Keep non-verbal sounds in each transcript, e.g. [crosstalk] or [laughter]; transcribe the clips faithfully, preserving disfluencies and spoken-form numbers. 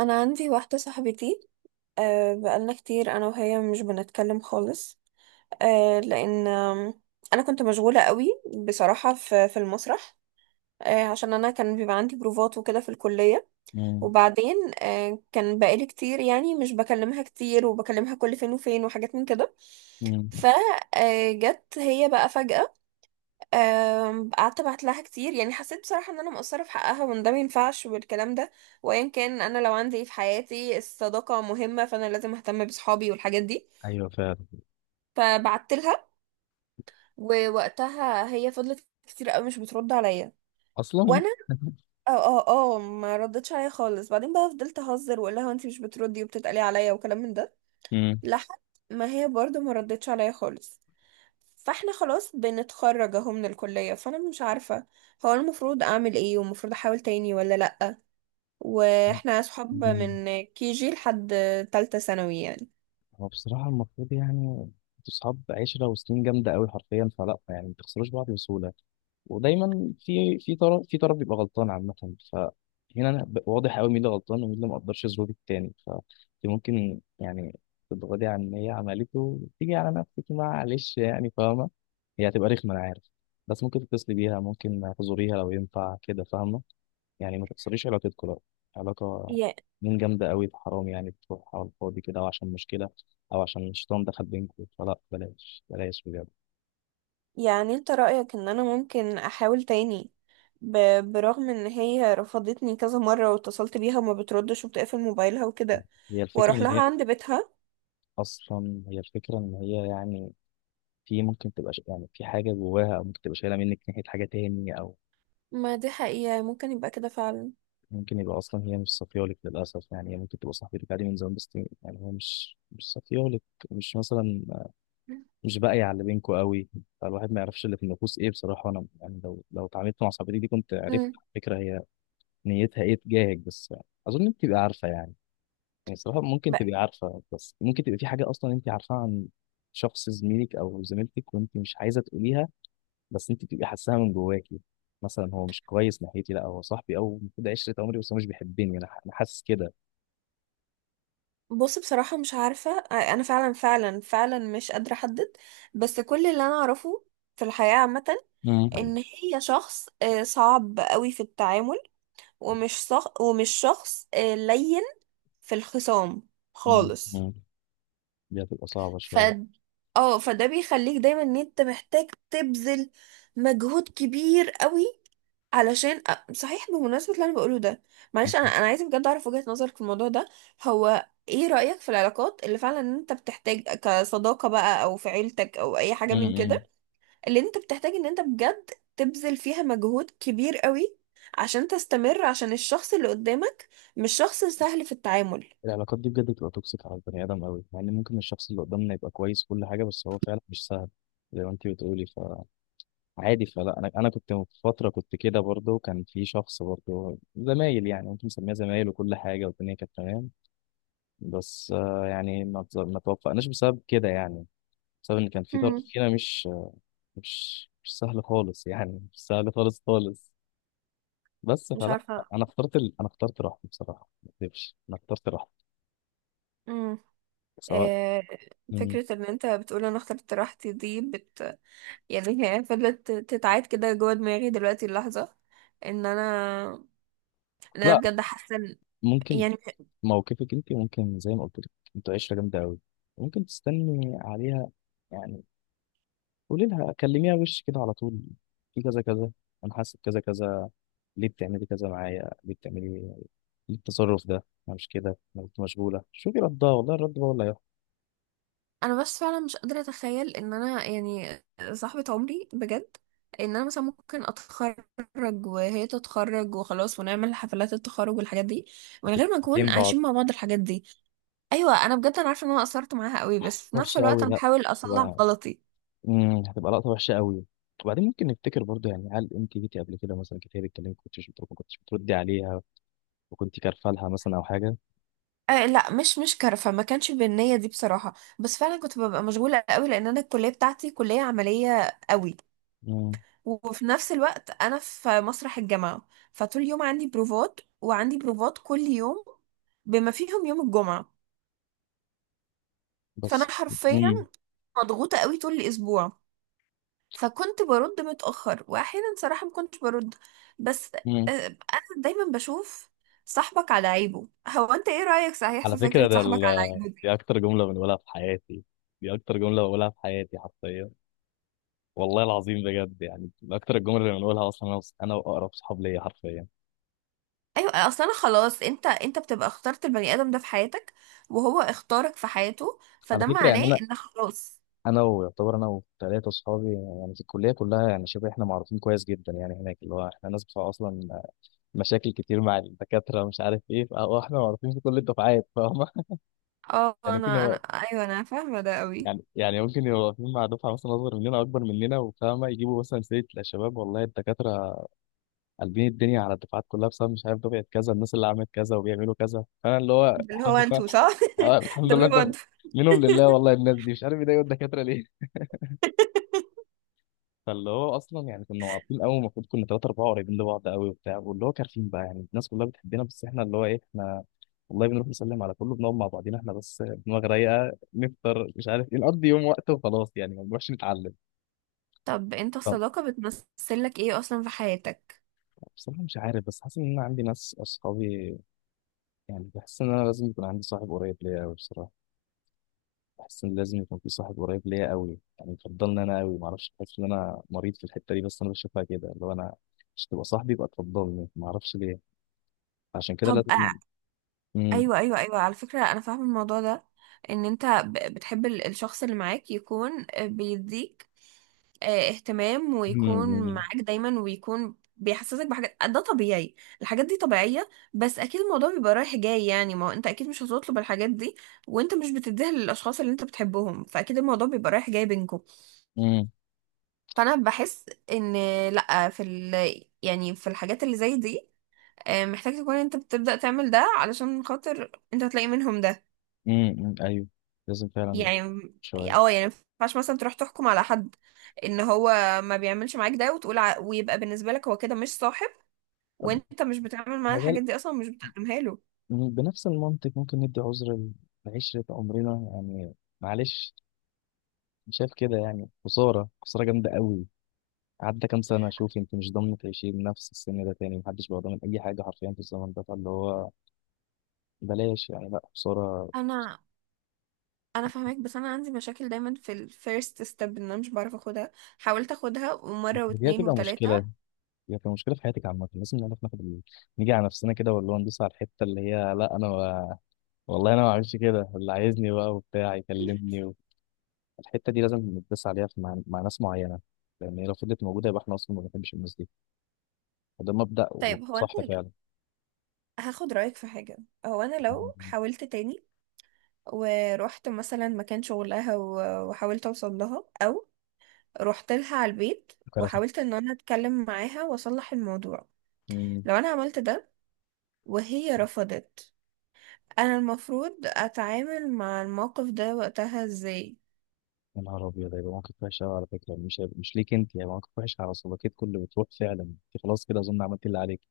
انا عندي واحده صاحبتي. أه بقالنا كتير انا وهي مش بنتكلم خالص. أه لان آم، انا كنت مشغوله قوي بصراحه في في المسرح، أه عشان انا كان بيبقى عندي بروفات وكده في الكليه. مم. وبعدين، أه كان بقالي كتير يعني مش بكلمها كتير، وبكلمها كل فين وفين وحاجات من كده. مم. فجت هي بقى فجاه، أم، قعدت ابعت لها كتير، يعني حسيت بصراحه ان انا مقصره في حقها وان ده ما ينفعش والكلام ده. وايا كان، انا لو عندي إيه في حياتي الصداقه مهمه، فانا لازم اهتم بصحابي والحاجات دي. ايوه، فعلا. فبعت لها. ووقتها هي فضلت كتير قوي مش بترد عليا، اصلا. وانا [laughs] اه اه اه ما ردتش عليا خالص. بعدين بقى فضلت اهزر واقول لها انت مش بتردي وبتتقلي عليا وكلام من ده، مم. لحد ما هي برضو ما ردتش عليا خالص. فاحنا خلاص بنتخرج اهو من الكلية، فانا مش عارفة هو المفروض اعمل ايه، ومفروض احاول تاني ولا لأ. واحنا صحاب مم. من كي جي لحد تالتة ثانوي يعني. هو بصراحه المفروض يعني انتوا اصحاب عشره وسنين جامده قوي حرفيا، فلا يعني ما تخسروش بعض بسهوله. ودايما في في طرف في طرف بيبقى غلطان عامه. فهنا انا ب- واضح قوي مين اللي غلطان ومين اللي ما قدرش يظبط التاني. فانت ممكن يعني تتغاضي عن اللي هي عملته وتيجي على نفسك، معلش يعني، فاهمه؟ هي هتبقى رخمه انا عارف، بس ممكن تتصلي بيها، ممكن تزوريها لو ينفع كده، فاهمه؟ يعني ما تكسريش علاقتكم، لا. علاقة ي- من جامدة قوي، في حرام، يعني بتروح على الفاضي كده أو عشان مشكلة أو عشان الشيطان دخل بينكم، فلا، بلاش بلاش بجد. يعني انت رأيك ان انا ممكن احاول تاني، ب- برغم ان هي رفضتني كذا مرة، واتصلت بيها وما بتردش وبتقفل موبايلها وكده، هي الفكرة واروح إن لها هي عند بيتها؟ أصلا هي الفكرة إن هي يعني في، ممكن تبقى ش- يعني في حاجة جواها، أو ممكن تبقى شايلة منك ناحية حاجة تاني، أو ما دي حقيقة ممكن يبقى كده فعلا. ممكن يبقى أصلا هي مش صافيالك للأسف. يعني هي ممكن تبقى صاحبتك عادي من زمان، بس يعني هي مش مش صافيالك، مش مثلا مش باقي على اللي بينكوا قوي. فالواحد ما يعرفش اللي في النفوس ايه، بصراحه انا يعني لو لو اتعاملت مع صاحبتي دي كنت عرفت، مم. على فكره، هي نيتها ايه تجاهك. بس يعني اظن انت تبقي عارفه يعني، يعني صراحه ممكن تبقي عارفه. بس ممكن تبقى في حاجه اصلا انت عارفاها عن شخص زميلك او زميلتك وانت مش عايزه تقوليها، بس انت بتبقي حاساها من جواكي. مثلا هو مش كويس ناحيتي، لا هو صاحبي او المفروض عشره عمري، بس هو مش بيحبني، انا ح- أنا حاسس كده. بص، بصراحة مش عارفة، أنا فعلا فعلا فعلا مش قادرة أحدد. بس كل اللي أنا أعرفه في الحياة عامة مم. إن هي شخص آه، صعب قوي في التعامل، ومش صخ ومش شخص آه، لين في الخصام مم. خالص. مم. دي هتبقى صعبه ف شويه. اه فده بيخليك دايما ان انت محتاج تبذل مجهود كبير قوي علشان. أ- صحيح، بمناسبة اللي انا بقوله ده، مم. معلش، انا انا عايزه بجد اعرف وجهة نظرك في الموضوع ده. هو ايه رأيك في العلاقات اللي فعلا انت بتحتاج، كصداقة بقى او في عيلتك او اي حاجة من مم. كده، اللي انت بتحتاج ان انت بجد تبذل فيها مجهود كبير قوي عشان تستمر، عشان الشخص اللي قدامك مش شخص سهل في التعامل؟ العلاقات دي بجد بتبقى توكسيك على البني ادم قوي، مع ان ممكن الشخص اللي قدامنا يبقى كويس كل حاجه، بس هو فعلا مش سهل، زي ما انت بتقولي. فعادي، فلا، انا انا كنت في فتره كنت كده برضه، كان في شخص برضه زمايل، يعني ممكن نسميها زمايل، وكل حاجه والدنيا كانت تمام. بس آه، يعني ما ت- ما توفقناش بسبب كده يعني، بسبب ان كان في طرف مم. فينا مش مش مش سهل خالص، يعني مش سهل خالص خالص. بس مش فلا، عارفة. انا اخترت ال... انا اخترت راحتي بصراحه، ما اكذبش، انا اخترت راحتي، سواء. آه، مم. فكرة ان انت بتقول انا اخترت راحتي دي. بت... يعني هي فضلت تتعاد كده جوه دماغي دلوقتي اللحظة، ان انا، ان انا لا بجد حاسة إن- ممكن، يعني موقفك انت ممكن زي ما قلت لك، انتوا عشره جامده قوي، ممكن تستني عليها. يعني قولي لها، كلميها وش كده على طول: في كذا كذا، انا حاسس بكذا كذا، ليه بتعملي كذا معايا، ليه بتعملي، ليه التصرف ده، انا مش كده، انا كنت مشغوله. شوفي ردها والله، الرد بقى ولا انا بس فعلا مش قادرة اتخيل ان انا يعني صاحبة عمري بجد، ان انا مثلا ممكن اتخرج وهي تتخرج وخلاص، ونعمل حفلات التخرج والحاجات دي من غير هتبقى ما نكون بين بعض عايشين مع بعض الحاجات دي. ايوه، انا بجد انا عارفة ان انا قصرت معاها قوي، بس في نفس وحشه الوقت قوي. انا لا، بحاول اصلح هتبقى غلطي. مم، هتبقى لقطه وحشه قوي. وبعدين ممكن نفتكر برضه، يعني هل انت جيتي قبل كده مثلا كتير بتكلمك كنتش بتردي- ما كنتش بتردي عليها وكنت كارفه لها مثلا او حاجه؟ آه لا، مش مش كرفة، ما كانش بالنية دي بصراحة، بس فعلا كنت ببقى مشغولة قوي، لأن أنا الكلية بتاعتي كلية عملية قوي، مم، وفي نفس الوقت أنا في مسرح الجامعة، فطول اليوم عندي بروفات، وعندي بروفات كل يوم بما فيهم يوم الجمعة. فأنا بس حرفيا مم. مضغوطة قوي طول الأسبوع، فكنت برد متأخر، وأحيانا صراحة ما كنتش برد. بس مم. آه أنا دايما بشوف صاحبك على عيبه. هو أنت إيه رأيك صحيح على في فكرة، فكرة ده صاحبك ال... على عيبه؟ دي أكتر جملة بنقولها في حياتي، دي أكتر جملة بقولها في حياتي حرفيا، والله العظيم بجد، يعني من أكتر الجمل اللي بنقولها أصلا أنا وص- أنا وأقرب صحاب ليا حرفيا. ايوه، اصل انا خلاص، انت انت بتبقى اخترت البني ادم ده في حياتك، وهو اختارك في حياته، على فده فكرة يعني معناه أنا ان خلاص. أنا ويعتبر أنا وثلاثة صحابي يعني في الكلية كلها، يعني شبه إحنا معروفين كويس جدا يعني هناك، اللي هو إحنا ناس بتوع أصلا مشاكل كتير مع الدكاترة، مش عارف إيه، فهو إحنا معروفين في كل الدفعات، فاهمة؟ [laughs] اه يعني ممكن انا انا يبقى ايوه، انا فاهمه ده قوي. يعني يعني ممكن يبقوا واقفين مع دفعة مثلا أصغر مننا أكبر مننا، وفاهمة يجيبوا مثلا سيرة: لا شباب، والله الدكاترة قلبين الدنيا على الدفعات كلها بسبب مش عارف دفعه كذا، الناس اللي عملت كذا وبيعملوا كذا، فانا اللي هو ده اللي هو الحمد لله. انتوا صح. اه الحمد [laughs] ده لله. اللي هو انت انتوا. منهم لله، والله الناس دي مش عارف يضايقوا الدكاتره ليه. [laughs] فاللي هو اصلا، يعني كنا واقفين قوي، المفروض كنا ثلاثه اربعه قريبين لبعض قوي وبتاع، واللي هو كارفين بقى، يعني الناس كلها بتحبنا، بس احنا اللي هو ايه، احنا والله بنروح نسلم على كله، بنقعد مع بعضينا احنا بس، دماغ رايقه، نفطر، مش عارف ايه، نقضي يوم وقت وخلاص، يعني ما بنروحش نتعلم. طب انت طب الصداقه بتمثل لك ايه اصلا في حياتك؟ بصراحه مش عارف، بس حاسس ان انا عندي ناس اصحابي، يعني بحس ان انا لازم يكون عندي صاحب قريب ليا قوي بصراحه، بحس ان لازم يكون في صاحب قريب ليا قوي، يعني يفضلني انا قوي، معرفش، بحس ان انا مريض في الحته دي، بس انا بشوفها كده، اللي هو انا مش تبقى صاحبي يبقى تفضلني، معرفش ليه، عشان كده طب. لازم. آه، امم ايوه ايوه ايوه، على فكره انا فاهمه الموضوع ده. ان انت ب- بتحب ال- الشخص اللي معاك يكون بيديك آه، اهتمام، ويكون امم معاك دايما، ويكون بيحسسك بحاجات، ده طبيعي. الحاجات دي طبيعية. بس اكيد الموضوع بيبقى رايح جاي، يعني ما هو انت اكيد مش هتطلب الحاجات دي وانت مش بتديها للاشخاص اللي انت بتحبهم، فاكيد الموضوع بيبقى رايح جاي بينكم. امم فانا بحس ان لا، في ال... يعني في الحاجات اللي زي دي، آه، محتاج تكون انت بتبدأ تعمل ده علشان خاطر انت هتلاقي منهم ده. امم ايوه، لازم فعلا يعني، شويه. اه يعني ما ينفعش مثلا تروح تحكم على حد ان هو ما بيعملش معاك ده، وتقول ع... ويبقى بالنسبة لك هو كده مش صاحب، طب وانت مش بتعمل معاه مجال، الحاجات دي اصلا، مش بتقدمها له. مم، بنفس المنطق ممكن ندي عذر لعشرة عمرنا يعني، معلش، مش شايف كده؟ يعني خسارة خسارة جامدة قوي. عدى كام سنة، شوف انت مش ضامن تعيشي بنفس السن ده تاني، محدش بقى ضامن أي حاجة حرفيا في الزمن ده، فاللي هو بلاش يعني، لا بصورة. انا انا فاهمك، بس انا عندي مشاكل دايما في الفيرست ستيب، ان انا مش بعرف اخدها. حاولت اخدها مره دي واتنين هتبقى مشكلة، وتلاته. دي هتبقى مشكلة في حياتك عامة، لازم نعرف ناخد ال... نيجي على نفسنا كده، ولا هو ندوس على الحتة اللي هي: لا أنا ما... والله أنا ما أعملش كده، اللي عايزني بقى وبتاع يكلمني و... الحتة دي لازم ندوس عليها في مع... مع ناس معينة. لأن هي لو فضلت موجودة يبقى إحنا أصلا ما بنحبش الناس دي، وده مبدأ طيب، هو انا وصح ال- فعلا. هاخد رايك في حاجه. هو انا لو مم. حاولت تاني ورحت مثلا مكان شغلها و- وحاولت اوصل لها، رحت لها على البيت كرفت. وحاولت ان انا اتكلم معاها واصلح الموضوع، مم. لو انا عملت ده وهي رفضت، انا المفروض اتعامل مع الموقف ده وقتها ازاي؟ يا نهار أبيض، هيبقى موقف وحش أوي. على فكرة مش هيبقى... مش ليك أنت، هيبقى موقف وحش على صداقتكم اللي بتروح. فعلا أنت خلاص كده أظن عملت اللي عليك،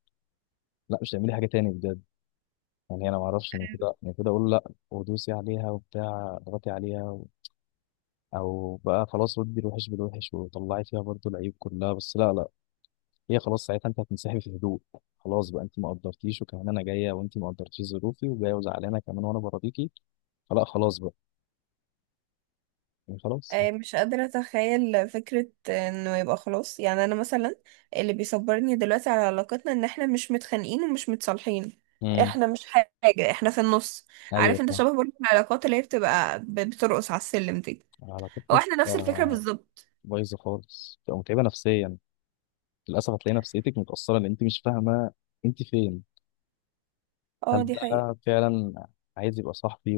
لا مش هتعملي حاجة تاني بجد. يعني انا ما اعرفش، انا كده انا كده اقول لا ودوسي عليها وبتاع اضغطي عليها و... او بقى خلاص ودي الوحش بالوحش وطلعي فيها برضو العيب كلها، بس لا لا. هي خلاص ساعتها انت هتنسحبي في هدوء، خلاص بقى، انت ما قدرتيش وكمان انا جايه، وانت ما قدرتيش ظروفي وجايه وزعلانه كمان وانا برضيكي، فلا خلاص بقى، يعني خلاص. آه، مش قادرة اتخيل فكرة انه يبقى خلاص، يعني انا مثلا اللي بيصبرني دلوقتي على علاقتنا ان احنا مش متخانقين ومش متصالحين. امم احنا مش حاجة، احنا في النص. عارف ايوه انت، فاهم. شبه برضه العلاقات اللي هي بتبقى ب- بترقص على السلم دي. هو علاقتك احنا نفس الفكرة آه، بالظبط. بايظه خالص، بتبقى متعبه نفسيا، للاسف هتلاقي نفسيتك متاثره لان انت مش فاهمه انت فين، اه، هل دي حقيقة. ده فعلا عايز يبقى صاحبي،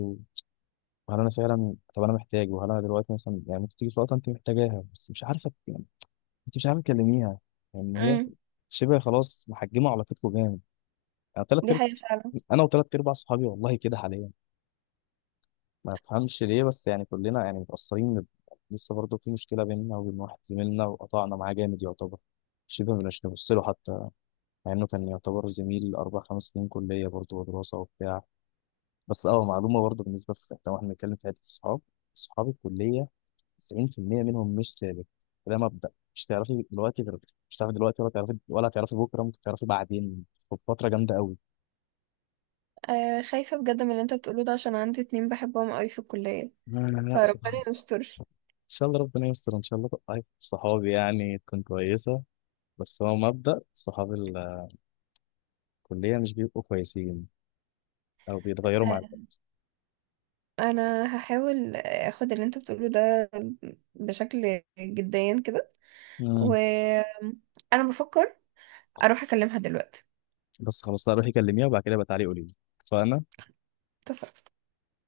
هل انا فعلا، طب انا محتاج، وهل انا دلوقتي مثلا، يعني ممكن تيجي في وقت انت محتاجاها بس مش عارفه، يعني انت مش عارفه تكلميها، يعني هي امم. شبه خلاص محجمه علاقتكم جامد. انا ثلاث دي ارب... حقيقة فعلا. انا وثلاث ارباع صحابي والله كده حاليا، ما بفهمش ليه، بس يعني كلنا يعني متاثرين، لسه برضه في مشكله بيننا وبين واحد زميلنا، وقطعنا معاه جامد يعتبر، شبه مش نبص له حتى، مع انه كان يعتبر زميل اربع خمس سنين كليه برضه ودراسه وبتاع. بس اه معلومه برضه بالنسبه في، لو احنا بنتكلم في حته الصحاب، صحاب الكليه تسعين في المية منهم مش ثابت. ده مبدأ، مش تعرفي دلوقتي غير، مش تعرفي دلوقتي ولا تعرفي ولا تعرفي بكره، ممكن تعرفي بعدين وفتره جامده قوي. آه، خايفة بجد من اللي انت بتقوله ده، عشان عندي اتنين بحبهم قوي في الكلية، لا لا لا، فربنا سبحان الله، ان يستر. شاء الله ربنا يستر، ان شاء الله طيب، صحابي يعني تكون كويسه، بس هو مبدأ صحاب الكليه مش بيبقوا كويسين او بيتغيروا مع آه، الوقت. انا هحاول اخد اللي انت بتقوله ده بشكل جديا كده. مم. وانا بفكر اروح اكلمها دلوقتي. بس خلاص، لا روحي كلميها وبعد كده بتعالي قولي لي، فانا اتفقنا.